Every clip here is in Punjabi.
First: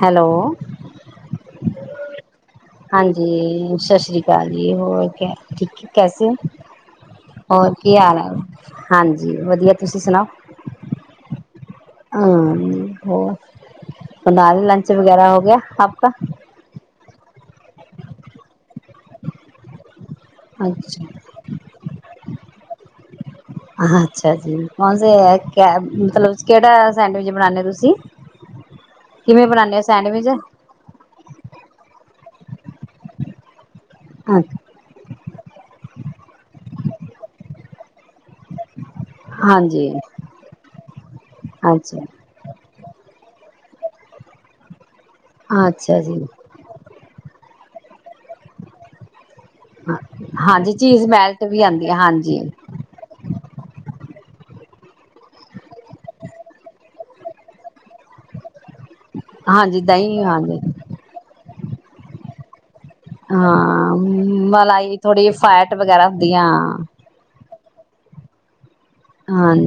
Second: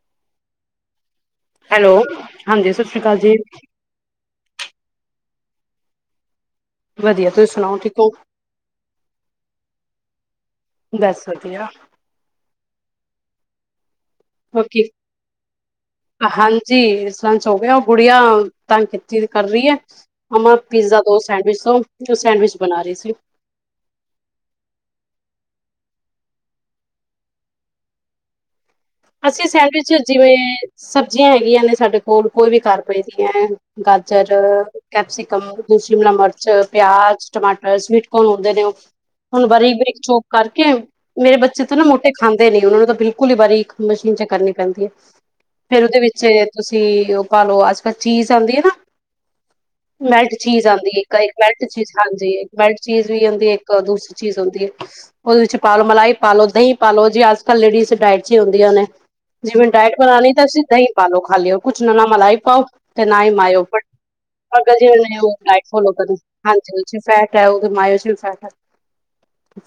ਹੈਲੋ ਹੈਲੋ ਹਾਂਜੀ ਸਤਿ ਸ਼੍ਰੀ ਅਕਾਲ ਹਾਂਜੀ, ਜੀ ਸਸ਼ ਸ੍ਰੀ ਅਕਾਲ ਜੀ ਹੋਰ ਕ ਠੀਕ ਐ ਕੈਸੇ? ਵਧੀਆ ਤੁਸੀਂ ਹੋਰ ਸੁਣਾਓ ਠੀਕ ਕੀ ਹੋ ਹਾਲ ਏ? ਹਾਂਜੀ ਵਧੀਆ ਤੁਸੀਂ ਸੁਨਾਔ। ਬਸ ਵਧੀਆ ਆਂ ਹੋ। ਬਨਾਲੀ, ਬਾਕੀ ਲੰਚ ਵਗੈਰਾ ਹੋ ਗਿਆ ਆਪਕਾ? ਹਾਂਜੀ ਲੰਚ ਹੌ ਗਿਆ, ਔ ਗੁੜੀਆ ਤਾਂਗ ਕੀਤੀ ਦੀ ਕਰ ਰਈਐ। ਮਂਮਾ ਪੀਜ਼ਾ ਅੱਛਾ ਦੋ, ਸੈਂਡਵਿਚ ਦੋ, ਔ ਸੈਂਡਵਿਚ। ਬਨਾ ਰਈ ਸੀ। ਅੱਛਾ ਜੀ [unintelligible] ਮਤਲਬ ਕਿਹੜਾ ਸੈਂਡਵਿਚ ਬਨਾਦੇ ਤੁਸੀਂ? ਅਸੀਂ ਕਿਵੇਂ ਬਣਾਉਂਦੇ ਹੋ ਸੈਂਡਵਿਚ ਜਿਵੇਂ, ਸਬਜੀਆਂ ਹੈਗੀਆਂ ਨੇ ਸਾਡੇ ਕੋ ਹੋਰ ਕੋਈ ਵੀ ਘਰ ਪਏਦੀਐਂ ਗਾਜਰ, ਕੈਪਸਿਕਮ, ਦੌ ਸ਼ਿਮਲਾ ਮਰ ਪਿਆਜ, ਟਮਾਟਰ, ਸਵੀਟ ਕੌਰਨ ਹੌਂਦੇ ਨੇ ਔ ਹੁਨ ਹਾਂਜੀ ਬਾਰੀਕ-ਬਾਰੀਕ ਚੋਕ ਕਰਕੇ, ਮੇਰੇ ਬੱਚੇ ਤੇ ਨਾ ਅੱਛਾ ਮੋਟੇ ਖਾਂਦੇ ਨੀ ਉਹਨਾ ਨੂੰ ਤਾਂ ਬਿਲਕੁ ਕੁਲੀ ਬਾਰੀਕ ਮਸ਼ੀਨ ਚ ਕਰਨੀ ਪੈਂਦੀ ਏ। ਫੇਰ ਅੱਛਾ ਉਦੇ ਵਿੱਚ ਜੀ ਤੁਸੀ ਔ। ਪਾ ਲਓ ਅੱਜ ਕੱਲ੍ਹ ਚੀਜ਼ ਆਂਦੀ ਐ ਨਾ ਮੈਲਟ ਚੀਜ਼ ਹਾਂਜੀ ਆਂਦੀ ਇੱਕ ਮੈਲਟ ਵੀ ਮਿਲਟ ਆਉਂਦੀ ਚੀਜ਼ ਹੈ ਹਾਂਜੀ ਇੱਕ ਮਿਲਟ ਚੀਜ਼ ਵੀ ਆਂਦੀ ਇੱਕ ਦੂਸਰੀ ਚੀਜ਼ ਹੁੰਦੀ ਏ ਉਹਦੇ ਵਿੱਚ ਪਾਲੋ ਮਲਾਈ ਪਾਲੋ ਦਂਈ ਪਾਲੋ ਜੇ ਅੱਜ ਕੱਲ ਲੇਡੀਜ਼ ਡਾਇਟ ਚ ਹੀ ਹੁੰਦ ਵਧੀਆ ਨੇੇ ਜਿਵੇਂ ਹਾਂਜੀ ਡਾਇਟ ਦਹੀਂ ਬਨਾਨੀ ਤਾਂ ਹਾਂਜੀ ਤੁਸੀਂ ਦਹੀਂ ਪਾਲੋ ਖਾਲੀ ਊ ਕੁਛ ਨਾ ਨਾ ਮਲਾਈ ਪਾਔ ਤੇ ਨਾ ਈ ਮਾਯੋ ਪਾਨ ਹਾਂ ਹੁਨ ਤੁਸੀਂ ਮਲਾਈ ਜਿਵੇਂ ਥੋੜ੍ਹੀ ਔ ਡਾਈਟ ਫੈਟ ਫੋਲੌ ਵਗੈਰਾ ਕਰਦੇ, ਹੁੰਦੀ ਆ ਹਾਂਜੀ ਫੈਟ ਐ ਓ ਮਾਯੌ ਵਿਚ ਵੀ ਫੈਟ ਹੈਗ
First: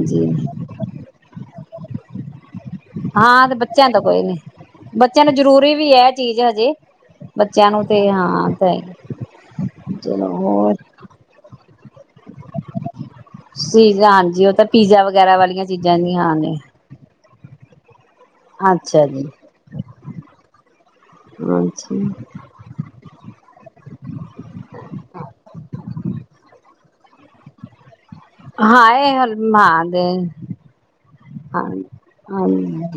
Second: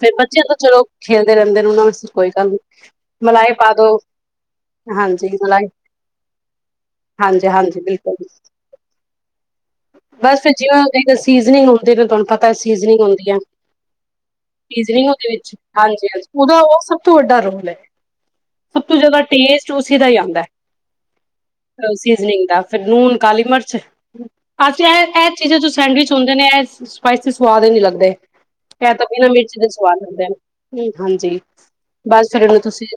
ਫੇਰ ਬੱਚੇ ਤਾਂ ਚਲੋ ਖੇਲਦੇ ਰੇਂਦੇ [unintelligible] ਕੋਈ ਗੱਲ ਨੀ ਹਾਂ ਮਲਾਈ ਤੇ ਬ ਪਾ ਬੱਚਿਆਂ ਦੋ ਦਾ ਕੋਈ ਨੀ ਬੱਚਿਆਂ ਹਾਂਜੀ ਨੂੰ ਮਲਾਈ ਜਰੂਰੀ ਵੀ ਐ ਚੀਜਚ ਹਜੇ ਹਾਂਜੀ ਬੱਚਿਆਂ ਹਾਂਜੀ ਨੂੰ ਤੇ ਬਿਲਕੁਲ ਹਾਂ ਕੌਈ ਨੀ, ਚਲੋ ਹੋਰ ਨੀ ਹੁੰਦੇ ਨੇ ਤੁਹਾਨੂੰ ਪਤਾ ਐ ਸੀਜ਼ਨਿੰਗ ਹੁੰਦ ਸੀਜ਼ ਹਾਂਜੀ ਉਹ ਤਾਂ ਪੀਜ਼ਾ ਉਹਦੇ ਵਗੈਰਾ ਵਿੱਚ ਵਾਲੀਆਂ ਚੀਜ਼ਾਂ ਨੇ, ਹਾਂਜੀ ਉਹਦਾ ਉਹ ਸਭ [unintelligible] ਸਭ ਤੋਂ ਜ਼ਿਆਦਾ ਟੇਸਟ ਉਸੀ ਦਾ ਈ ਆਂਦੈ, ਅ ਅੱਛਾ ਸੀਜ਼ਨਿੰਗ ਦਾ ਫੇਰ ਨੂਨ ਕਾਲੀ ਮਰਚ ਅਛਾ ਐ ਐ ਚੀਜ਼ਾਂ ਜੋ ਸੈਂਡਵਿਚ ਹੁੰਦੇ ਨੇ ਐ ਸਪਾਈਸੀ ਸਵਾਦ ਈ ਨੀ ਲੱਗਦੇ ਹਾਂ ਇਹ ਤਾਂ ਇਹ ਬਿਨਾਂ ਮਿਰਚ ਦੇ ਹਾਂ ਸਵਾਦ ਲੱਗਦੇ ਹਾਂਜੀ ਹਾਂ ਬਸ ਫਿਰ ਉਹਨੂੰ ਤੁਸੀਂ ਹਾਂਜੀ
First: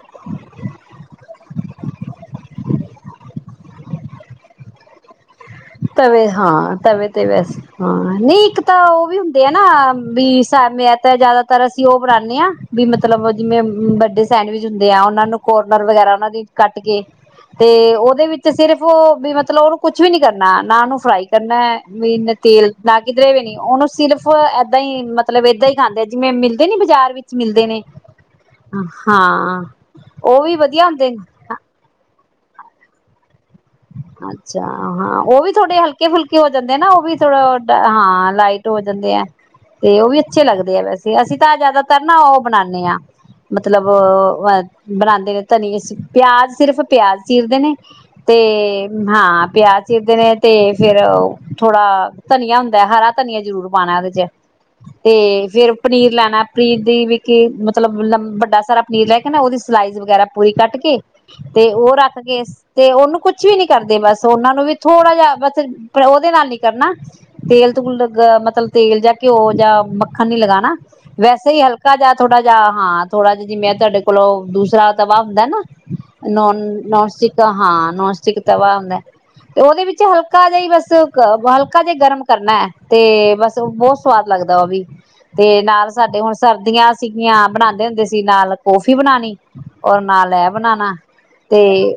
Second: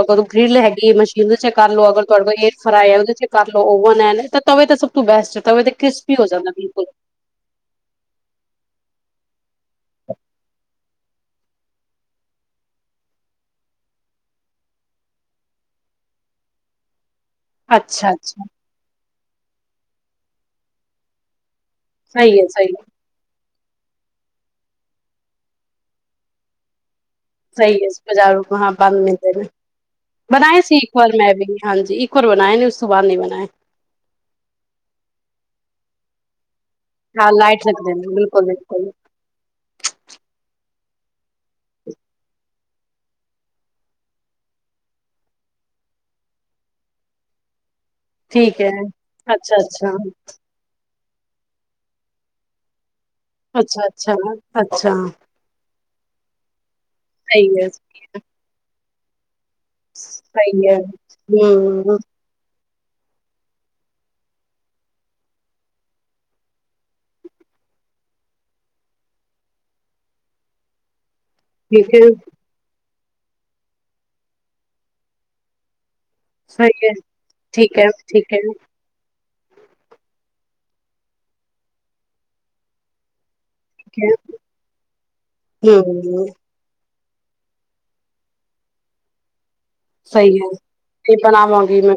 ਅਗਰ ਗ੍ਰਿੱਲ ਹੈਗੀ ਹੈ ਮਸ਼ੀਨ ਚ ਕਰ ਲਓ, ਅਗਰ ਤੁਹਾਡੇ ਕੋਲ ਏਅਰ ਫਰਾਈ ਹੈ ਉਹਦੇ ਚ ਕਰ ਲਓ, ਓਵਨ ਹੈ, ਤੇ ਤਵੇ ਤੇ ਏ ਤਾਂ ਸਭ ਤੋਂ ਬੈਸਟ ਤਵੇ ਤੇ ਕ੍ਰਿਸਪੀ ਹੋ ਤਵੇ ਜਾਂਦਾ ਹਾਂ ਬਿਲਕੁਲ ਤਵੇ ਤੇ ਵੈਸੇ ਹਾਂ, ਨਹੀਂ ਇੱਕ ਤਾਂ ਉਹ ਵੀ ਹੁੰ ਯੇ ਹੈ ਨਾ ਭੀ ਸਾਮਨੇ ਹੈ ਤੇ ਜ਼ਿਆਦਾਤਰ ਅਸੀਂ ਉਹ ਬਣਾਉਦੇ ਹਾਂ ਵੀ ਮਤਲਬ ਜਿਵੇਂ ਵੱਡੇ ਸੈਂਡਵਿਚ ਹੁੰਦੇ ਆ ਉਹਨਾਂ ਨੂੰ ਕੋਰਨਰ ਵਗੈਰਾ ਉਹਨਾਂ ਦੀ ਕੱਟ ਕੇ ਤੇ ਅੱਛਾ ਉਹਦੇ ਵਿੱਚ ਅੱਛਾ ਤੇ ਸਿਰਫ ਭੀ ਮਤਲਬ ਉਹਨੂੰ ਕੁੱ ਵੀ ਨੀ ਕਰਦਾ ਨਾ, ਨਾ ਉਹਨੂੰ ਫਰਾਈ ਕਰਨਾ ਮੈਂ ਇਨਾ ਸਹੀ ਹੈ ਸਹੀ ਤੇਲ ਲਗ ਕਿਧਰੇ ਵੀ ਨਹੀ ਉਹਨੂੰ ਸਿਰਫ ਏਦਾਂ ਹੀ ਮਤਲਬ ਏਦਾਂ ਹੀ ਖਾਂਦੇ ਆ ਜਿਵੇਂ ਮਿਲਦੇ ਨੀ ਬਾਜ਼ਾਰ ਵਿੱਚ ਮਿਲਦੇ ਸਹੀ ਨੇ ਹੈ ਬਜ਼ਾਰੂ ਹਾਂ ਬੰਦ ਮਿਲਦੇ ਨੇ ਹਾਂ ਉਹ ਵੀ ਬਣਾਏ ਸੀ ਵਧੀਆ ਇੱਕ ਵਾਰ ਹੁੰਦੇ ਮੈਂ ਵੀ ਹਾਂਜੀ ਇਕ ਵਾਰ ਬਣਾਏ ਨ ਨੇ, ਉਸ ਤੋਂ ਬਾਅ ਨਹੀ ਬਣਾਏ ਅੱਛਾ ਹਾਂ ਉਹ ਵੀ ਥੋੜੇ ਹਲਕੇ ਫੁਲਕੇ ਹੋ ਜਾਂਦੇ ਨਾ ਉਹ ਵੀ ਹਾਂ ਥੋੜਾ ਲਾਈਟ ਰੱਖਦੇ ਨੇ ਹਾਂ ਬਿਲਕੁਲ ਲਾਈਟ ਹੋ ਬਿਲਕੁਲ ਜਾਂਦੇ ਆ ਤੇ ਉਹ ਵੀ ਅੱਛੇ ਲੱਗਦੇ ਆ ਵੈਸੇ ਤੇ ਅਸੀਂ ਤਾਂ ਜ਼ਿਆਦਾਤਰ ਨਾ ਉਹ ਬਣਾਉਦੇ ਹਾਂ ਮਤਲਬ ਅ ਬਣਾਉਂਦੇ ਨੇ ਧਨੀਏ ਪਿਆਜ ਸਿਰਫ ਪਿਆਜ ਚੀਰਦੇ ਨੇ ਤੇ ਠੀਕ ਹੈ ਹਾਂ ਅੱਛਾ ਪਿਆਜ ਅੱਛਾ ਚੀਰਦੇ ਨੇ ਤੇ ਫੇਰ ਥੋੜਾ ਧਨੀਆ ਹੁੰਦਾ ਹਰਾ ਧਨੀਆ ਜ਼ਰੂਰ ਅੱਛਾ ਪਾਉਣਾ ਉਹਦੇ ਅੱਛਾ ਚ ਅੱਛਾ ਤੇ ਫੇਰ ਪਨੀਰ ਲੈਣਾ ਪਨੀਰ ਦੀ ਵਿਖ ਸਹੀ ਹੈ ਮਤਲਬ ਵੱਡਾ ਸਾਰਾ ਨੀਲ ਐਕ ਨਾ ਉਹਦੀ ਸਲਾਈਜ਼ ਵਗੈਰਾ ਪੂਰੀ ਸਹੀ ਹੈ ਕੱਟ ਕੇ ਤੇ ਉਹ ਹਮ ਰੱਖ ਕੇ ਤੇ ਉਹਨੂੰ ਕੁਛ ਵੀ ਨੀ ਕਰਦੇ ਬਸ ਉਹਨਾ ਨੂੰ ਵੀ ਥੋੜ੍ਹਾ ਜਿਹਾ ਬਸ ਉਹਦੇ ਨਾਲ ਹੀ ਕਰਨਾ ਤੇਲ ਤੂਲ ਮਤਲਬ ਤੇਲ ਜਾਂ ਘਿਓ ਜਾਂ ਮੱਖਣ ਨੀ ਲਗਾਣਾ ਵੈਸੇ ਹੀ ਠੀਕ ਹਲਕਾ ਹੈ ਜਿਹਾ ਥੋੜਾ ਜਿਹਾ ਹਾਂ ਥੋੜਾ ਜਿਹਾ ਜਿਵੇਂ ਤੁਹਾਡੇ ਕੋਲੋਂ ਦੂਸਰਾ ਤਵਾ ਹੁੰਦਾ ਨਾ ਸਹੀ ਹੈ ਨੋਨ ਸਟਿੱਕ ਠੀਕ ਹੈ ਹਾਂ ਨੋਨ ਠੀਕ ਸਟਿੱਕ ਹੈ ਇੱਕ ਤਵਾ ਆਂਦਾ ਏ ਤੇ ਉਹਦੇ ਵਿੱਚ ਹਲਕਾ ਜਿਹਾ ਹੀ ਬਸ ਹਲਕਾ ਜਿਹਾ ਗਰਮ ਕਰਨਾ ਹੈ ਤੇ ਬਸ ਬਹੁਤ ਠੀਕ ਹੈ ਸਵਾਦ ਲੱਗਦਾ ਉਹ ਵੀ ਤੇ ਨਾਲ ਸਾਡੇ ਹਮ ਹੁਣ ਸਰਦੀਆਂ ਸੀਗੀਆਂ ਬਨਾਂਦੇ ਹੁੰਦੇ ਸੀ ਨਾਲ ਕੋਫੀ ਬਨਾਨੀ। ਸਈ ਹੈ ਫਿਰ ਤੇ ਬਣਾਵਾਂਗੀ ਮੈਂ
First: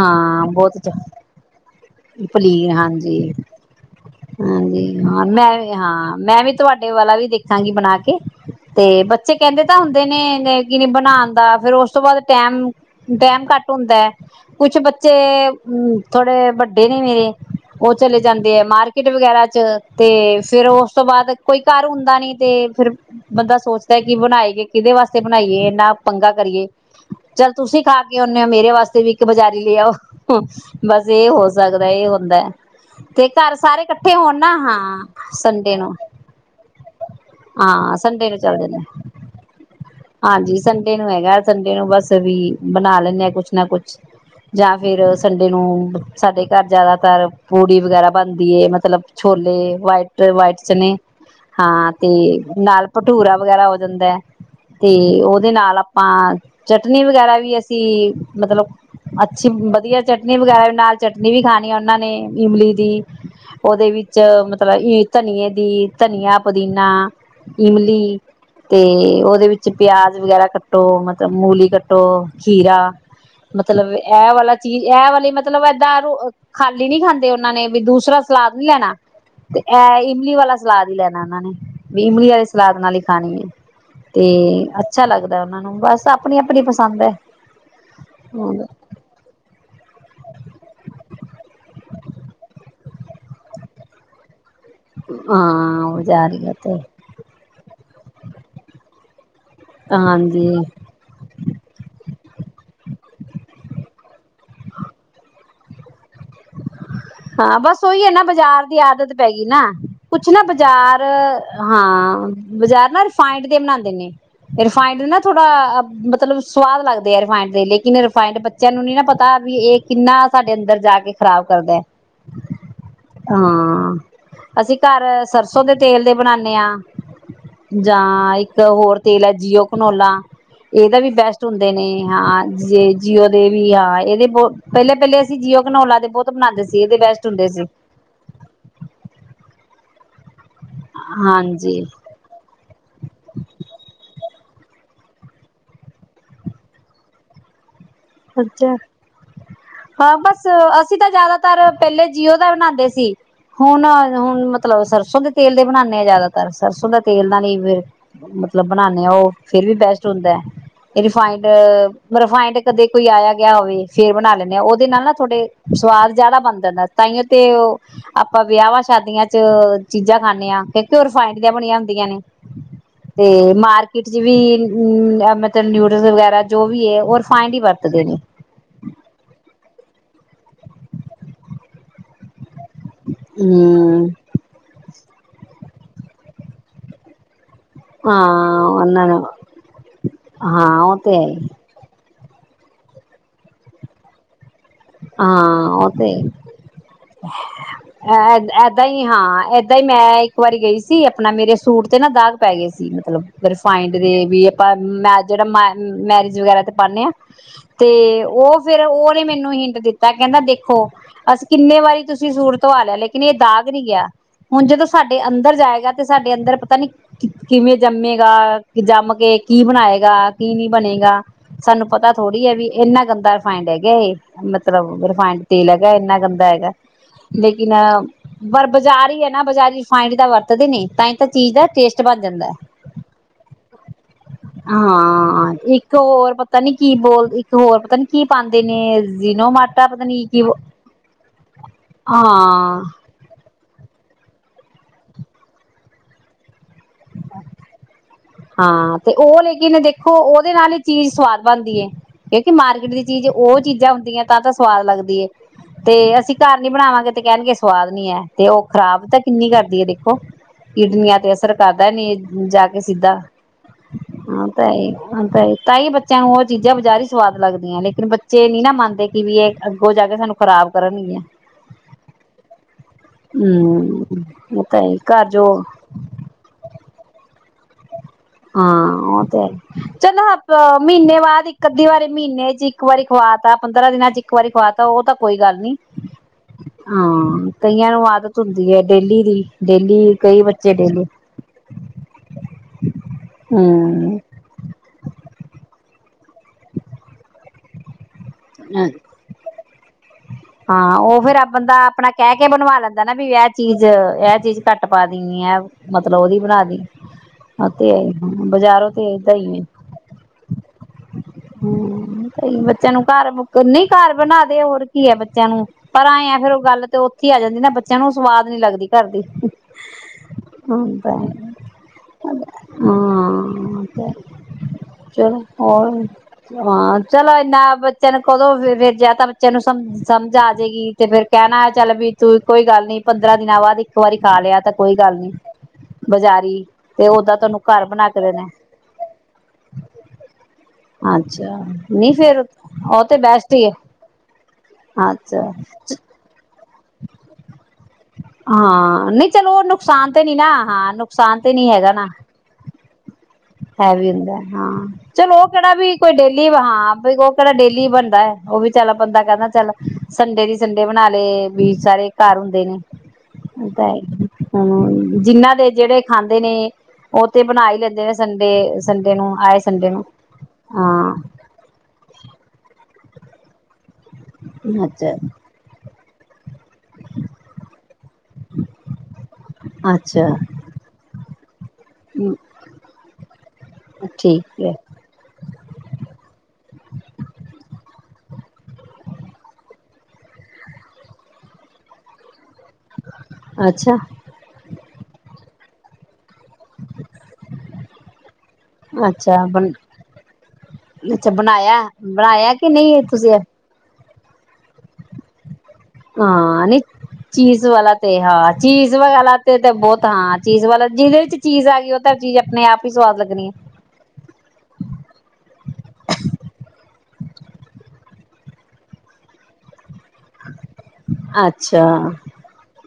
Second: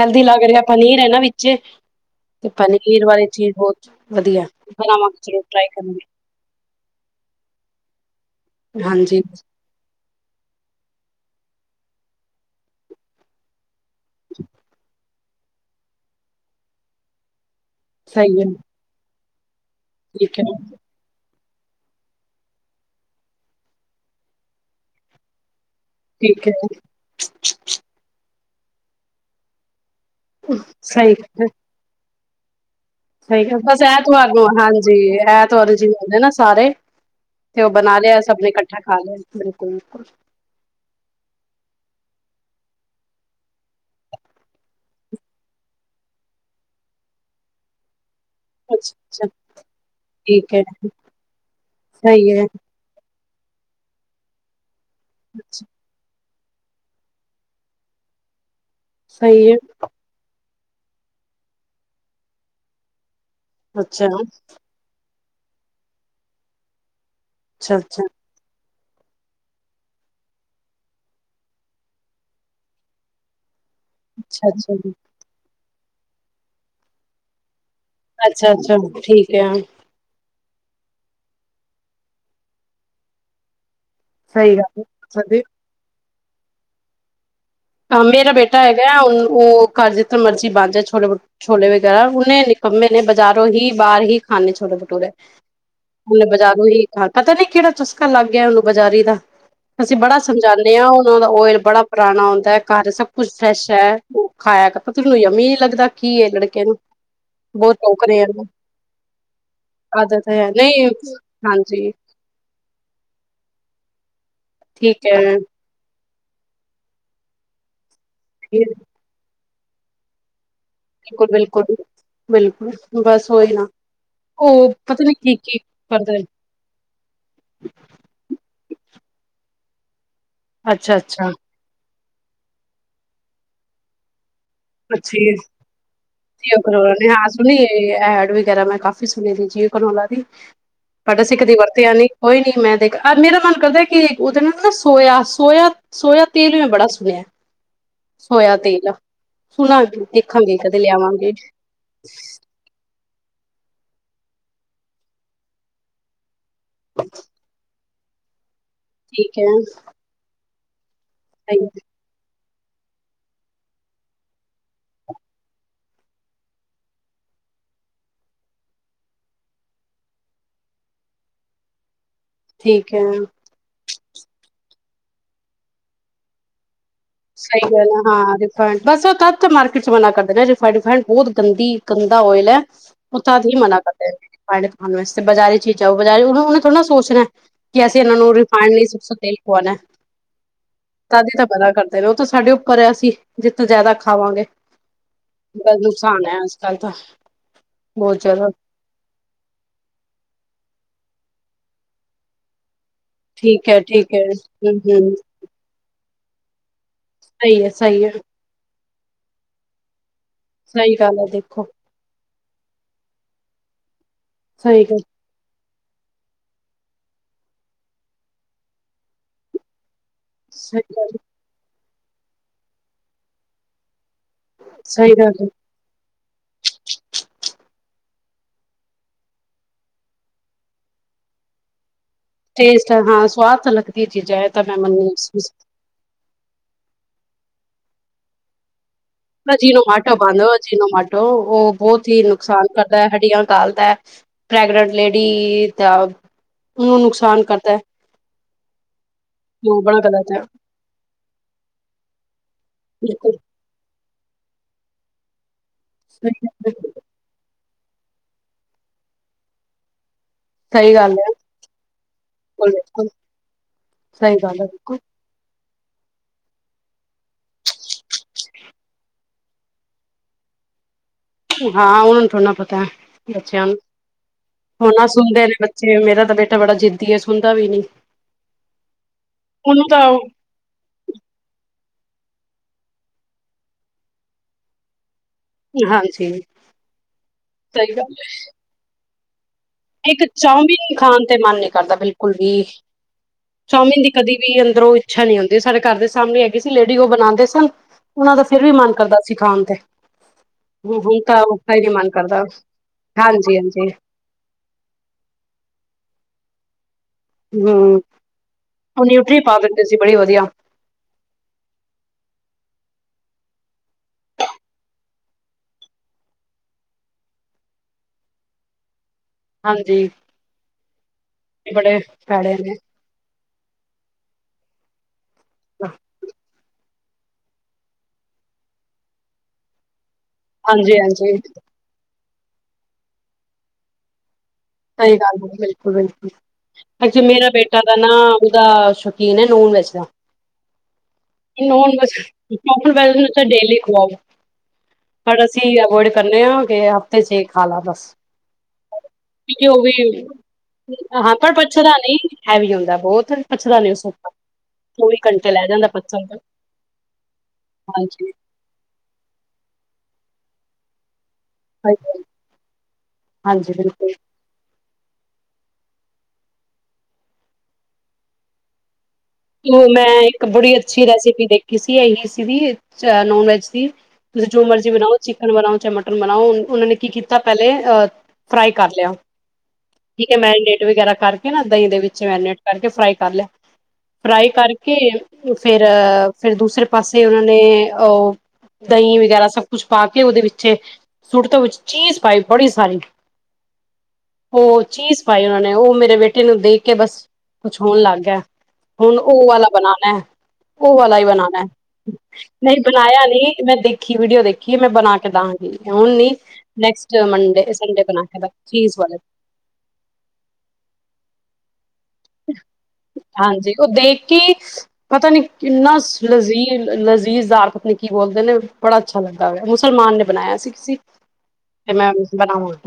ਹੈਲਦੀ ਲੱਗ ਰਿਹਾ ਬਹੁਤ ਪਨੀਰ ਹੈ ਨਾ, ਵਿੱਚ [unintelligible] ਤੇ ਪਨੀਰ ਵਾਲੀ ਹਾਂਜੀ- ਚੀਜ਼ ਬਹੁਤ ਵਧੀਆ ਹਾਂਜੀ ਬਣਾਵਾਂਗੇ ਹਾਂ ਚਲੋ ਮੈਂ ਟਰਾਈ ਵੀ ਕਰਾਂਗੇ ਹਾਂ ਮੈਂ ਵੀ ਤੁਆਡੇ ਵਾਲਾ ਵੀ ਦੇਖਾਂਗੀ ਬਣਾ ਕੇ ਤੇ ਹਾਂਜੀ ਬੱਚੇ ਕਹਿੰਦੇ ਤਾਂ ਹੁੰ ਨੇ ਕੀ ਬਣਾਉਣ ਦਾ ਫੇਰ ਉਸ ਤੋਂ ਬਾਅਦ ਟੈਮ- ਟੈਮ ਘੱਟ ਹੁੰਦਾ ਹੈ ਕੁਛ ਬੱਚੇ ਮ ਥੋੜੇ ਵੱਡੇ ਦੇਰ ਨੀ ਮੇਰੇਅਆ ਔ ਚਲੇ ਸਹੀ ਹੈ ਜਾਂਦੇ ਆ ਮਾਰਕੀਟ। ਵਗੈਰਾ ਚ ਤੇ ਠੀਕ ਹੈ ਫੇਰ ਔਸ ਤੋਂ ਬਾਅਦ ਕੋਈ ਘਰ ਹੁੰਦਾ ਨੀ ਤੇ ਫੇਰ, ਬੰਦਾ ਸੋਚਦੇ ਕਿ ਬਣਾਏ ਕੀ ਕਿਹਦੇ ਵਾਸਤੇ ਬਣਾਈਏ ਨਾ ਪੰਗਾ ਠੀਕ ਹੈ ਕਰੀਏ ਚੱਲ ਤੁਸੀਂ ਖਾ ਕੇ ਔ ਨ ਮੇਰੇ ਵਾਸਤੇ ਵੀ ਇੱਕ ਬਜ਼ਾਰੀ ਲਿਆਓ। ਹ ਬਸ ਸਹੀ ਐ ਹੋਸ ਲੱਗਦਾ ਇ ਹੁੰਦਾਐ। ਤੇ ਸਹੀ ਘਰ ਬਸ ਸਾਰੇ ਇਹ ਕੱਠੇ ਹੋਨ ਤੁਹਾਨੂੰ ਨਾ ਹਾਂਜੀ ਹਾਂ। ਇਹ ਤੁਹਾਡੇ ਸੰਡੇ ਜੀ ਨੂੰ, ਹੁੰਦੇ ਨਾ ਸਾਰੇ ਤੇ ਉਹ ਹਾਂ! ਬਣਾ ਲਿਆ ਸੰਡੇ ਨੂੰ ਸਭ ਨੇ ਚੱਲ ਜਾਂਦੇ। ਇਕੱਠਾ ਖਾ ਲਿਆ ਬਿਲਕੁਲ ਬਿਲਕੁਲ ਹਾਂਜੀ ਸੰਡੇ ਨੂੰ ਹੈਗਾ ਸੰਡੇ ਨੂੰ ਬਸ ਵੀ ਬਾਨ ਲੈਂਨੇ ਆਂ ਕੁਛ ਨਾ ਕੁਛ ਜਾਂ ਫੇਰ ਸੰਡੇ ਨੂੰ। ਸਾਡੇ ਘਰ ਜਾਦਾਤਰ ਪੂੜੀ ਵਗੈਰਾ ਬਨਦੀ ਏ ਅੱਛਾ ਮਤਲਬ ਅੱਛਾ ਛੋਲੇ ਵਾਈਟ ਠੀਕ ਵਾਈਟ ਹੈ ਚਨੇ ਹਾਂ ਤੇ ਸਹੀ ਹੈ ਨਾਲ ਭ ਭਠੂਰਾ ਵਗੈਰਾ ਹੋ ਜਾਂਦੈ। ਤੇ ਔਦੇ ਅੱਛਾ ਨਾਲ ਆਪਾਂ ਚਟਨੀ ਵਗੈਰਾ ਵੀ ਅਸੀ ਮਤਲਬ ਅੱਛੀ ਸਹੀ ਹੈ ਵਧੀਆ ਚਟਨੀ ਵਗੈਰਾ ਨਾਲ ਚਟਨੀ ਵੀ ਖਾਨੀ ਔਨਾਂ ਨੇ ਇਮਲੀ ਦੀ ਔਦੇ ਅੱਛਾ ਵਿੱਚ ਮਤਲਬ ਈ ਧਨੀਏ ਦੀ ਧਨੀਆ ਪੁਦੀਨਾ ਅੱਛਾ ਇਮਲੀ ਅੱਛਾ ਤੇ ਔਦੇ ਵਿੱਚ ਪਿਆਜ਼ ਵਗੈਰਾ ਕੱਟੋ ਮਤਲਬ ਮੂਲੀ ਕੱਟੋ ਖੀਰਾ ਮਤਲਬ ਐ ਅੱਛਾ ਵਾਲਾ ਅੱਛਾ ਚੀਜ਼ ਐ ਵਾਲੀ ਮਤ [unintelligible] [unintelligible] ਖਾਲੀ ਨੀ ਖਾਂਦੇ ਔਨਾਂ ਨੇ ਵੀ ਦੂਸਰਾ ਅੱਛਾ ਸਲਾਦ ਨੀ ਅੱਛਾ ਲੈਨਾ ਠੀਕ ਹੈ ਤੇ ਐ ਇਮਲੀ ਵਾਲਾ ਸ ਸਲਾਦ ਹੀ ਲੈਣਾ ਉਹਨਾਂ ਨੇ ਵੀ ਇਮਲੀ ਵਾਲੀ ਸਲਾਦ ਨਾਲ ਹੀ ਖਾਣੀ ਹੈ ਤੇ ਸਹੀ ਅੱਛਾ ਗੱਲ ਲੱਗਦਾ ਹੈ ਉਹਨਾਂ ਨੂੰ ਬਸ ਆਪਣੀ ਆਪਣੀ ਪਸੰਦ ਹੈ ਹ ਮੇਰਾ ਬੇਟਾ ਹੈਗਾ ਹੁਣ ਉਹ ਘਰ ਜਿੱਥੇ ਮਰਜ਼ੀ ਬੰਦ ਛੋਲੇ ਵਗੈਰਾ ਉਹਨੇ ਨਿਕੰਮੇ ਨੇ ਬਾਜ਼ਾਰੋਂ ਹੀ ਬਾਹਰ ਹੀ ਖਾਨੇ ਚ ਛੋਟ ਭਟੂਰੇ ਹਾਂ ਨ ਬਜ਼ਾਰੀ ਬਾਜ਼ਾਰੋਂ ਤੇ ਹੀ ਪਤਾ ਨੀ ਕਿਹੜਾ ਚਸਕਾ ਲੱਗ ਗਿਆ ਨੂੰ ਬਾਜ਼ਾਰੀ ਦਾ ਅਸੀਂ ਬੜਾ ਹਾਂਜੀ ਸਮਝਾਂਦੇ ਹਾਂ ਉਹਨਾਂ ਦਾ ਓਇਲ ਬੜਾ ਪੁਰਾਣਾ ਹਦਾ ਘਰ ਸਭ ਕੁੱਛ ਫਰੈਸ਼ ਹੈ ਖਾਇਆ ਤਾਂ ਤੁੈਨੂੰ ਯੰਮੀ ਨ ਲੱਗਦਾ ਕੀ ਇਹ ਲੜਕੇ ਨੂੰ ਹਾਂ ਬਹੁਤ ਬਸ ਟੋਕ ਉਹੀ ਹੈ ਰਹੇ ਨਾ ਆ ਬਜ਼ਾਰ ਦੀ ਆਦਤ ਪੈ ਗਈ ਨਾ ਆਦਤ ਕੁਛ ਨਾ ਹੈ ਨਹੀਂ ਬਾਜ਼ਾਰ ਹਾਂਜੀ ਹਾਂ ਬਾਜ਼ਾਰ ਨਾ ਰਿਫਾਇੰਡ ਦੇ ਬਣਾਉਦੇ ਨੇ ਰਿਫਾਇੰਡ ਠੀਕ ਨਾ ਹੈ ਥੋੜਾ ਮਤਲਬ ਸਵਾਦ ਲੱਗਦੇ ਆ ਰਿਫਾਇੰਡ ਦੇ ਲੇਕਿਨ ਫਾਇੰਡ ਬੱਚਿਆਂ ਨੂੰ ਨੀ ਨਾ ਪਤਾ ਵੀ ਇਹ ਕਿੰਨਾ ਸਾਡੇ ਅੰਦਰ ਜਾ ਬਿਲਕੁਲ ਖ਼ਰਾਬ ਬਿਲਕੁਲ ਕਰਦਾ ਬਿਲਕੁਲ ਬਸ ਉਹੀ ਨਾ ਹਾਂ ਉਹ ਅਸੀਂ ਘਰ ਪਤਾ ਨੀ ਕੀ ਕੀ ਸਰਸੋਂ ਦੇ ਤੇਲ ਦੇ ਕਰਦੇ ਬਣਾਦੇ ਹਾਂ ਜਾਂ ਇੱਕ ਹੋਰ ਤੇਲ ਹੈ ਜੀਓ ਕੰਨੋਲਾ ਅੱਛਾ ਇਹਦਾ ਵੀ ਅੱਛਾ ਬੈਸਟ ਹੁੰਦੇ ਨੇ ਹਾਂ ਜ ਜੀਓ ਦੇ ਵੀ ਹਾਂ ਇਹਦੇ ਬਹੁ ਪਹਿਲੇ ਪਹਿਲੇ ਅਸੀਂ ਜੀਓ ਕਨੋਲਾ ਦੇ ਬਹੁਤ ਜਓ ਬਣਾਉਂਦੇ ਸੀ ਕਰੋ ਇਹਦੇ ਨੇ ਬੈਸਟ ਹਾਂ ਹੁੰਦੇ ਸੁਣੀ ਸੀ ਐਡ ਵਗੈਰਾ ਮੈਂ ਕਾਫ਼ੀ ਸੁਣੀ ਤ ਜੀਓ ਕਰੋ ਲਾ ਦੀ ਤੁਹਾਡਾ ਤੱਕ ਦੀ ਹਾਂਜੀ ਵਰਤਿਆ ਨਹੀਂ ਕੋਈ ਨਹੀਂ ਮੈਂ ਦੇਖ ਉਹਦੇ ਨਾਲ ਨਾ ਨਾ ਸੋਇਆ ਸੋਇਆ ਸੋਇਆ ਤੇਲ ਮੈਂ ਬੜਾ ਸੁਣਿਆ ਸੋਇਆ ਅੱਛਾ ਤੇਲ ਸੁਣਾਂਗੇ ਹਾਂ ਬਸ ਦੇਖਾਂਗੇ ਕਦੇ ਅਸੀਂ ਤਾਂ ਲਿਆਵਾਂਗੇ ਜ਼ਿਆਦਾਤਰ ਪਹਿਲੇ ਜੀਓ ਦਾ ਬਣਾਉਦੇ ਸੀ ਹੁਣ ਮਤਲਬ ਸਰਸੋਂ ਦੇ ਤੇਲ ਦੇ ਬਣਾਉਂਦੇ ਆ ਜ਼ਿਆਦਾ ਪਰ ਸਰਸੋਂ ਦਾ ਤੇਲ ਦਾ ਨਹੀਂ ਫਿਰ ਹ ਮਤਲਬ ਬਣਾਦੇ ਆ ਉਹ ਠੀਕ ਹੈ ਫਿਰ ਵੀ ਬੈਸਟ ਹੁੰਦਾ ਰਿਫਾਈੰਡ ਸਹੀ ਰਿਫਾਈੰਡ ਕਦੇ ਕੋਈ ਆਇਆ ਗਿਆ ਹੋਵੇ ਫੇਰ ਬਣਾ ਲੈਂਦੇ ਹਾਂ ਉਹਦੇ ਨਾਲ ਨਾ ਥੋਡੇ ਸਵਾਦ ਜ਼ਿਆਦਾ ਬਣਦੇਦਾ ਤਾਂਾਓ ਤੇ ਉਹ ਆਪਾਂ ਵਿਆਹਾਂ ਸ਼ਾਦੀਆਂ ਚ ਚੀਜ਼ਾਂ ਖਾਂਦੇ ਹਾਂ ਕਿਉਂਕਿ ਉਹ ਰਿਫਾਇੰਡ ਦੀਆਂ ਬਣੀਆਂ ਹੁੰਦੀਆਂ ਨੇ ਠੀਕ ਹੈ ਜਿਵੇੰ ਮਤਲਬ ਨਿਊਡਲਸ ਵਗੈਰਾ ਜੋ ਵੀ ਹੈ ਉਹ ਰਿਫਾਇੰਡ ਸਹੀ ਹੀ ਗ ਵਰਤਦੇ ਨੇ ਹਾਂ ਰਿਫਡ ਬਸ ਤ ਮ ਚ ਉਹ ਤਦ ਹੀ ਮਨਾ ਕਰਦਾ ਹਮ ਹੈ ਖ ਵਾਸਤੇ ਬਾਜ਼ਾਰੀ ਚੀਜ਼ਾਂ ਉਹ ਬਾਰੇ ਉਹਨ ਉਹਨੇ ਥੜਾ ਨਾ ਸੋਚਣਾ ਕਿ ਅਸੀਂ ਇਹਨਾਂ ਨੂੰ ਹਾਂ ਰਿਫਾਇੰਡ ਲਈ ਉਹਨਾਂ ਸ ਨੂੰ ਤੇਲ ਪਾਵਾਉਣਾ ਹਾਂ ਉਹ ਤੇ ਹੈ ਤਦੇ ਤਾਂ ਹੀ ਬਤਾ ਕਰਨਾ ਫ ਉਹ ਤਾਂ ਸਾਡੇ ਉੱਪਰ ਹੈ ਅਸੀਂ ਜਿੱਤੋਂ ਜ਼ਿਆਦਾ ਖਾਵਾਂਗੇ ਹਾਂ ਬਸ ਉਹ ਤੇ ਨੁਕਸਾਨ ਹੈ ਅੱਜ ਕੱਲ੍ਹ ਤਾਂ ਬਹੁਤ ਜ਼ਿਆਦਾ ਏਦਾਂ ਹੀ ਹਾਂ ਏਦਾਂ ਹੀ ਮੈਂ ਇੱਕ ਵਾਰੀ ਗਈ ਸੀ ਸੀ ਆਪਣਾ ਮੇਰੇ ਸੂਟ ਤੇ ਨਾ ਦਾਗ ਪੈ ਗਏ ਸੀ ਮਤਲਬ ਠੀਕ ਹੈ ਰਿਫਾਈਡ ਠੀਕ ਦੇ ਹੈ ਵੀ ਆਪਾਂ ਹਮ ਹਮ ਮੈਂ ਜਿਹੜਾ ਮ ਮੈ ਜੁਗ ਤੇ ਪਾਣੇ ਆ ਸਹੀ ਹੈ ਤੇ ਸਹੀ ਹੈ ਉਹ ਫੇਰ ਉਹ ਨੇ ਮੈਨੂੰ ਹੀ [inaudible] ਤਾਂ ਕਹਿੰਦਾ ਦੇਖੋ ਸਹੀ ਗੱਲ ਹੈ ਅਸੀਂ ਦੇਖੋ ਕਿੰਨੇ ਵਾਰੀ ਤੁਸੀਂ ਤੁਸੀ ਸੂਰ ਤੋਂਵਾ ਲਿਆ ਲੇਕਿਨ ਇਹ ਦਾਗ ਨਹੀਂ ਗਿਆ ਹੁਣ ਸਹੀ ਜਦੋਂ ਗੱਲ ਸਾਡੇ ਅੰਦਰ ਜਾਏ ਤੇ ਸਾਡੇ ਅੰਦਰ ਪਤਾ ਨੀ ਕਿਵੇਂ ਜੰਮੇਗਾ ਜੰਮ ਕੇ ਕੀ ਬਣਾਏ ਕੀ ਨੀ ਸਹੀ ਗੱਲ ਬਣੇਗਾ ਸਾਨੂੰ ਪਤਾ ਥੋੜ੍ਹੀ ਹੈ ਵੀ ਇੰਨਾ ਗੰਦਾ ਰਿਫਾਇੰਡ ਹੈ ਗਿਆ ਇਹ ਮਤਲਬ ਸਹੀ ਰਿਫਾਇੰਡ ਗੱਲ ਏ ਤੇਲ ਹੈਗਾ ਇੰਨਾ ਗੰਦਾ ਹੈਗਾ ਲੇਕਿਨ ਪਰ ਬਾਜ਼ਾਰ ਹੀ ਹੈ ਨਾ ਬਜ਼ਾਰੀ ਰਿਫਾਇੰਡ ਦਾ ਵਰਤਦੇ ਨ ਤਾਂ ਹੀ ਤਾਂ ਚੀਜ਼ ਦਾ ਟੇਸਟ ਬਣ ਜਾਂਦਾ ਹੈ। ਟੇਸਟ ਹਾਂ ਸਵਾਦ ਤਾਂ ਲੱਗਦੀ ਚੀਜ਼ਾਂ ਹੈ ਤਾਂ ਮੈਂ ਮੰਨੂੰ ਹਾਂ ਇੱਕ ਹੋਰ ਪਤਾ ਨੀ ਕੀ ਬੋਲ ਇੱਕ ਹੋਰ ਪਤਾ ਨੀ ਕੀ ਪਾਉਂਦੇ ਨੇ ਜੀਨੋ ਅਜੀਿਨੋ ਮਾਟਾ ਪਤਾ ਮਾਟੋ ਨੀ ਕੀ ਬੰਦ ਅ ਜਿਨੋ ਮਾਟੋ ਉਹ ਬਹੁਤ ਹੀ ਨੁਕਸਾਨ ਹਾਂ ਕਰਦਾ ਹੈ ਹੱਡੀਆਂ ਨਿਕਾਲਦਾ ਹੈ ਪ੍ਰੈਗਨੈਂਟ ਲੇਡੀ ਤਾਂ ਉਹਨੂੰ ਨੁਕਸਾਨ ਕਰਦਾ ਹੈ ਹਾਂ ਤੇ ਉਹ ਲੇਕਿਨ ਬੜਾ ਦੇਖੋ ਗਲਤ ਹੈ ਉਹਦੇ ਨਾਲ ਇਹ ਚੀਜ਼ ਸਵਾਦ ਬਣਦੀ ਹੈ ਕਿਉਂਕਿ ਮਾਰਕੀਟ ਦੀ ਚੀਜ਼ ਬਿਲਕੁਲ ਉਹ ਚੀਜ਼ਾਂ ਹੁੰਦੀਆਂ ਨੇ ਤਾਂ ਤਾਂ ਸਵਾਦ ਲੱਗਦੀ ਏ ਤੇ ਸਹੀ ਅਸੀਂ ਘਰ ਨੀ ਬਣਾਵਾਂਗੇ ਤੇ ਕਹਿਣਗੇ ਸਵਾਦ ਨੀ ਹੈ ਤੇ ਉਹ ਖ਼ਰਾਬ ਤਾਂ ਕਿੰਨੀ ਕਰਦੀ ਹੈ ਦੇਖੋ ਗੱਲ ਇਡਨੀਆਂ ਹੈ ਤੇ ਅਸਰ ਕਰਦਾ ਨੀ ਜਾ ਬਿਲਕੁਲ ਕੇ ਬਿਲਕੁਲ ਸਿੱਧਾ ਸਹੀ ਹਾਂ ਗੱਲ ਹੈ ਬਿਲਕੁਲ ਤਈ ਤਾਂ ਹੀ ਬੱਚਿਆਂ ਨੂੰ ਉਹ ਚੀਜ਼ਾਂ ਬਜ਼ਾਰੀ ਹੀ ਸਵਾਦ ਲੱਗਦੀਆਂ ਲੇਕਿਨ ਬੱਚੇ ਨੀ ਨਾ ਮੰਨਦੇ ਕਿ ਵੀ ਇਹ ਅੱਗੋਂ ਜਾ ਕੇ ਸਾਨੂੰ ਖਰਾਬ ਕਰਨ ਹੀ ਹਾਂ ਉਹ ਨੂੰ ਥੋੜਾ ਨਾ ਪਤਾ ਹੈ ਬੱਚਿਆਂ ਨੂੰ ਹਮ ਉਹ ਤਾਂ ਔ ਹੈ ਨਾ ਘਰ ਜੋ ਸੁਣਦੇ ਨੇ ਬੱਚੇ ਮੇਰਾ ਤਾਂ ਬੇਟਾ ਬੜਾ ਜਿੱਦੀ ਹੈ ਸੁਣ ਤਾਂ ਵੀ ਨੀ ਹਾਂ ਉਹ ਤੇ ਉਹਨੂੰ ਹੈ ਤਾਂ ਚੱਲੋ ਮਹੀਨੇ ਬਾਅਦ ਇੱਕ ਅਧੀ ਵਾਰੀ ਮਹੀਨੇ ਚ ਇੱਕ ਵਾਰੀ ਖਵਾ ਤਾ ਪੰਦਰਾਂ ਦਿਨਾਂ ਚ ਇੱਕ ਵਾਰੀ ਖਵਾ ਤਾ ਉਹ ਤਾਂ ਕੋਈ ਗੱਲ ਨੀ ਹਾਂਜੀ ਹਾਂ ਸਹੀ ਕਈਆਂ ਨੂੰ ਗੱਲ ਆਦਤ ਹੁੰਦੀ ਹੈ ਡੇਲੀ ਜੀ ਇੱਕ ਚਾਉਮੀਨ ਖਾਣ ਤੇ ਮਨ ਨ ਕਰਦਾ ਬਿਲਕੁਲ ਵੀ ਚਾਉਮੀਨ ਦੀ ਹਮ ਕਦੇ ਵੀ ਅੰਦਰੋਂ ਇੱਛਾ ਨੀ ਆਉਂਦੀ ਸਾਡੇ ਘਰ ਦੇ ਸਾਹਮਣੇ ਹੈਗੀ ਸੀ ਲੇਡੀ ਉਹ ਬਣਾਉਂਦੇ ਸਨ ਉਹਨਾਂ ਦਾ ਫਿਰ ਵੀ ਮਨ ਕਰਦਾ ਸੀ ਖਾਣ ਤੇ ਹਾਂ ਹੁਣ ਉਹ ਹੁਣ ਫਿਰ ਤਾਂ ਬੰਦਾ ਉਸਦਾ ਹੀ ਨੀ ਆਪਣਾ ਮਨ ਕਹਿ ਕਰਦਾ ਕੇ ਬਣਵਾ ਲੈਂਦਾ ਨਾ ਵੀ ਇਹ ਹਾਂਜੀ ਚੀਜ਼ ਹਾਂਜੀ ਇਹ ਚੀਜ਼ ਘੱਟ ਪਾ ਦੀਣੀ ਹੈ ਮਤਲਬ ਉਹਦੀ ਬਣਾ ਦੀ ਉਹ ਤੇ ਆ ਹਮ ਬਾਜ਼ਾਰੋਂ ਤੇ ਉਹ ਏਦਾਂ ਨਿਊਟਰੀ ਹੀ ਪਾ ਏ, ਦਿੰਦੇ ਸੀ ਬੜੀ ਵਧੀਆ ਹਮ ਬੱਚਿਆਂ ਨੂੰ ਘਰ ਨਹੀਂ ਘਰ ਬਣਾ ਦੇ ਹੋਰ ਕੀ ਹੈ ਬੱਚਿਆਂ ਨੂੰ ਪਰ ਆਏ ਆ ਫੇਰ ਉਹ ਗੱਲ ਤੇ ਉੱਥੇ ਆ ਜਾਂਦੀ ਨਾ ਬੱਚਿਆਂ ਨੂੰ ਸਵਾਦ ਨੀ ਲੱਗਦੀ ਕਰਦੀ ਹਾਂਜੀ ਔ ਤਾਂ ਹੈ ਬੜੇ ਫਾਇਦੇ ਨੇ ਹਾਂ ਤੇ ਚਲੋ ਹੋਰ ਸਲਾਦ ਚਲੋ ਏਨਾ ਬਤ ਬੱਚਿਆਂ ਨੂੰ ਕਦੋਂ ਫਿਰ ਵੇਖਿਆ ਤਾਂ ਬੱਚਿਆਂ ਸਮਝ ਸਮਝ ਆ ਜਾਏਗੀ ਹਾਂਜੀ ਤੇ ਫਿਰ ਹਾਂਜੀ ਕਹਿਣਾ ਚੱਲ ਵੀ ਤੂੰ ਕੋਈ ਗੱਲ ਨੀ ਪੰਦਰਾਂ ਦਿਨਾਂ ਬਾਅਦ ਇੱਕ ਵਾਰੀ ਖਾ ਲਿਆ ਤਾਂ ਕੋਈ ਸਹੀ ਨੀ ਗੱਲ ਬਿਲਕੁਲ ਬਿਲਕੁਲ ਬਜ਼ਾਰੀ ਤੇ ਅਜੀ ਓਦਾਂ ਮੇਰਾ ਤੁਹਾਨੂੰ ਬੇਟਾ ਘਰ ਦਾ ਨਾ ਬਣਾ ਕੇ ਦੇਣਾ ਉਹਦਾ ਸ਼ੌਕੀਨ ਹੈ ਨੂਨ ਨੋਨ ਵੇਜ ਦਾ ਅੱਛਾ ਪ੍ਰੋਪਰ ਨੋਨ ਨੀ ਫੇਰ ਉਹ ਵੇਜ ਤੇ ਔਨੂ ਚਾਹੇ ਬੈਸਟ ਹੀ ਹੈ ਡੇਲੀ ਖਵਾਓ, ਅੱਛਾ ਪਰ ਅਸੀ ਅਵੋਇਡ ਕਰਨੇ ਆਂ ਤੂ ਤੇ ਹਫ਼ਤੇ ਚ ਇਹ ਖਾ ਲੈ ਬਸ ਆਂ ਹਾਂ ਨਹੀ ਚਲੋ ਕਿਉਂਕਿ ਉਹ ਨੁਕਸਾਨ ਤੇ ਵੀ ਨੀ ਨਾ ਹਾਂ ਨੁਕਸਾਨ ਪਰ ਤੇ ਨੀ ਪੱਛਦਾ ਹੈਗਾ ਨਾ ਨੀ ਹੈਵੀ ਹੁੰਦਾ ਬਹੁਤ ਪੱਛਦਾ ਨੀ ਉਹ ਹੈਵੀ ਸੋਫਾ ਹੁੰਦਾ ਹਾਂ ਚੌਵੀ ਚਲੋ ਉਹ ਘੰਟੇ ਲੈ ਕਿਹੜਾ ਜਾਂਦਾ ਵੀ ਕੋਈ ਪੱਛਣ ਤੋਂ ਡੇਲੀ ਹਾਂ ਉਹ ਕਿਹੜਾ ਡੇਲੀ ਬਣਦਾ ਹਾਂਜੀ ਹੈ ਉਹ ਵੀ ਚੱਲ ਬੰਦਾ ਕਹਿੰਦਾ ਚੱਲ ਸੰਡੇ ਦੀ ਸੰਡੇ ਬਣਾ ਲਏ ਵੀ ਸਾਰੇ ਹਾਂਜੀ ਘਰ ਹੁੰਦੇ ਨੇ ਹਾਂਜੀ, ਤਾਂ ਬਿਲਕੁਲ ਹੁਣ ਜਿੰਨਾਂ ਦੇ ਜਿਹੜੇ ਖਾਂਦੇ ਨੇ ਉਹ ਤੇ ਬਣਾਈ ਲੈਂਦੇ ਨੇ ਸੰਡੇ ਸੰਡੇ ਨੂੰ ਆਏ ਉਹ ਸੰਡੇ ਨੂੰ ਮੈਂ ਇੱਕ ਬੜੀ ਅੱਛੀ ਹਾਂ ਰੈਸਿਪੀ ਦੇਖੀ ਸੀ ਇਹੀ ਸੀਦੀ ਨੋਨ ਵੈਜ ਦੀ ਤੁਸੀਂ ਜੋ ਮਰਜ਼ੀ ਅੱਛਾ ਬਣਾਓ ਚਿਕਨ ਬਣਾਓ ਚਾਹ ਮੱਟਣ ਮਨਾਉਣ ਉਹਨਾਂ ਨੇ ਕੀ ਕੀਤਾ ਪਹਿਲੇ ਅ ਫਰਾਈ ਕਰ ਲਿਆ ਅੱਛਾ ਠੀਕ ਹੈ ਮੈਰੀਨੇਟ ਵਗੈਰਾ ਕਰਕੇ ਨਾ ਦਹੀਂ ਦੇ ਵਿੱਚ ਮੈਰੀਨੇਟ ਕਰਕੇ ਫਰਾਈ ਕਰ ਲਿਆ ਫਰਾਈ ਠੀਕ ਹੈ ਕਰਕੇ ਫੇਰ ਫੇਰ ਦੂਸਰੇ ਪਾਸੇ ਉਹਨਾਂ ਨੇ ਉਹ ਦਹੀਂ ਵਗੈਰਾ ਸਭ ਕੁਛ ਪਾ ਕੇ ਉਹਦੇ ਵਿੱਚੇ ਸੁੱਟ ਤੋਂ ਚੀਜ਼ ਪਾਈ ਬੜੀ ਸਾਰੀ ਅੱਛਾ ਉਹ ਚੀਜ਼ ਪਾਈ ਉਹਨਾਂ ਨੇ ਉਹ ਮੇਰੇ ਬੇੇਟੇ ਇਨੂੰ ਦੇਖ ਕੇ ਬਸ ਕੁਛ ਹੋਣ ਲੱਗ ਗਿਆ ਹੁਣ ਉਹ ਅੱਛਾ ਵਾਲਾ ਬਣ ਬਣਾਉਣਾ ਉਹ ਵਾਲਾ ਹੀ ਅੱਛਾ ਬਣਾਉਣਾ ਬਣਾਇਆ ਬਣਾਇਆ ਕਿ ਨਹੀਂ ਬਣਾਇਆ ਤੁਸੀਂ ਨੀ ਮੈਂ ਦੇਖੀ ਵੀਡੀਓ ਦੇਖੀ ਐ, ਮੈਂ ਬਣਾ ਕੇ ਦਾਂਗੀ ਹੁਣ ਨੀ ਹਾਂ ਨਹੀਂ ਨੈਕਸਟ ਚੀਜ਼ ਮੰਡੇ ਵਾਲਾ ਸੰਡੇ ਤੇ ਬਣਾ ਕੇ ਹਾਂ ਚੀਜ਼ ਵਾਲ ਵਾਲੇ ਵਾਲਾ ਤੇ ਤੇ ਬਹੁਤ ਹਾਂ ਚੀਜ਼ ਵਾਲਾ ਜਿਹਦੇ ਵਿੱਚ ਚੀਜ਼ ਆ ਗਈ ਉਹ ਤਾਂ ਚੀਜ਼ ਆਪਣੇ ਆਪ ਹੀ ਸਵਾਦ ਲੱਗਣੀ ਹਾਂਜੀ ਉਹ ਦੇਖ ਕੇ ਪਤਾ ਨੀ ਕਿੰਨਾ ਲਜ਼ੀਜ਼ ਲ ਲੈਜ਼ੀਜ਼ਦਾਰ ਪਤਨੀ ਕੀ ਬੋਲਦੇ ਨੇ ਬੜਾ ਅੱਛਾ ਲੱਗਦਾ ਹੋਇਆ ਮੁਸਲਮਾਨ ਨੇ ਬਣਾਇਆ ਸੀ ਹੈ ਅੱਛਾ ਤੇ ਮੈਂ ਬਣਾਵਾਂ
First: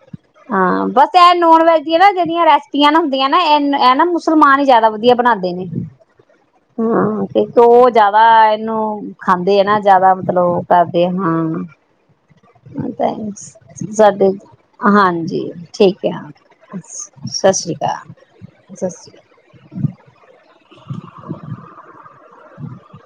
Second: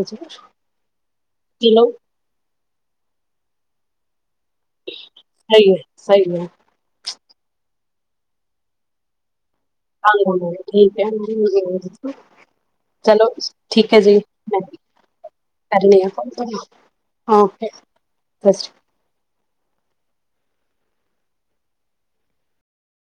ਹਾਂ ਬਸ ਇਹ ਨੋਨ ਵੈਜ ਦੀਆਂ ਨਾ ਜਿਹੜੀਆਂ ਰੈਸਪੀਆਂ ਹੁੰਦੀਆਂ ਨਾ ਇਹ ਐਨਾ ਮੁਸਲਮਾਨ ਹੀ ਜਿਆਦਾ ਵਧੀਆ ਬਣਾਉਂਦੇ ਨੇ ਸਹੀ ਹੈ ਸਹੀ ਹੈ ਹਾਂ ਤੇਕ ਜਿਆਦਾ ਇਹਨੂੰ ਖਾਂਦਾ ਦੇਣਾ ਜ਼ਿਆਦਾ ਮਤਲਬ ਉਹ ਠੀਕ ਕਰਦੇ ਹਾਂ ਹੈ ਚਲੋ ਠੀਕ ਤੇ ਹੈ ਜੀ ਸਾਡੇ ਹਾਂਜੀ ਕਰਨੀ ਠੀਕ ਆ ਹੈ ਸਤਿ ਸ਼੍ਰੀ ਅਕਾਲ ਅਕਾਲ। ਸਤਿ ਸ਼੍ਰੀ ਅਕਾਲ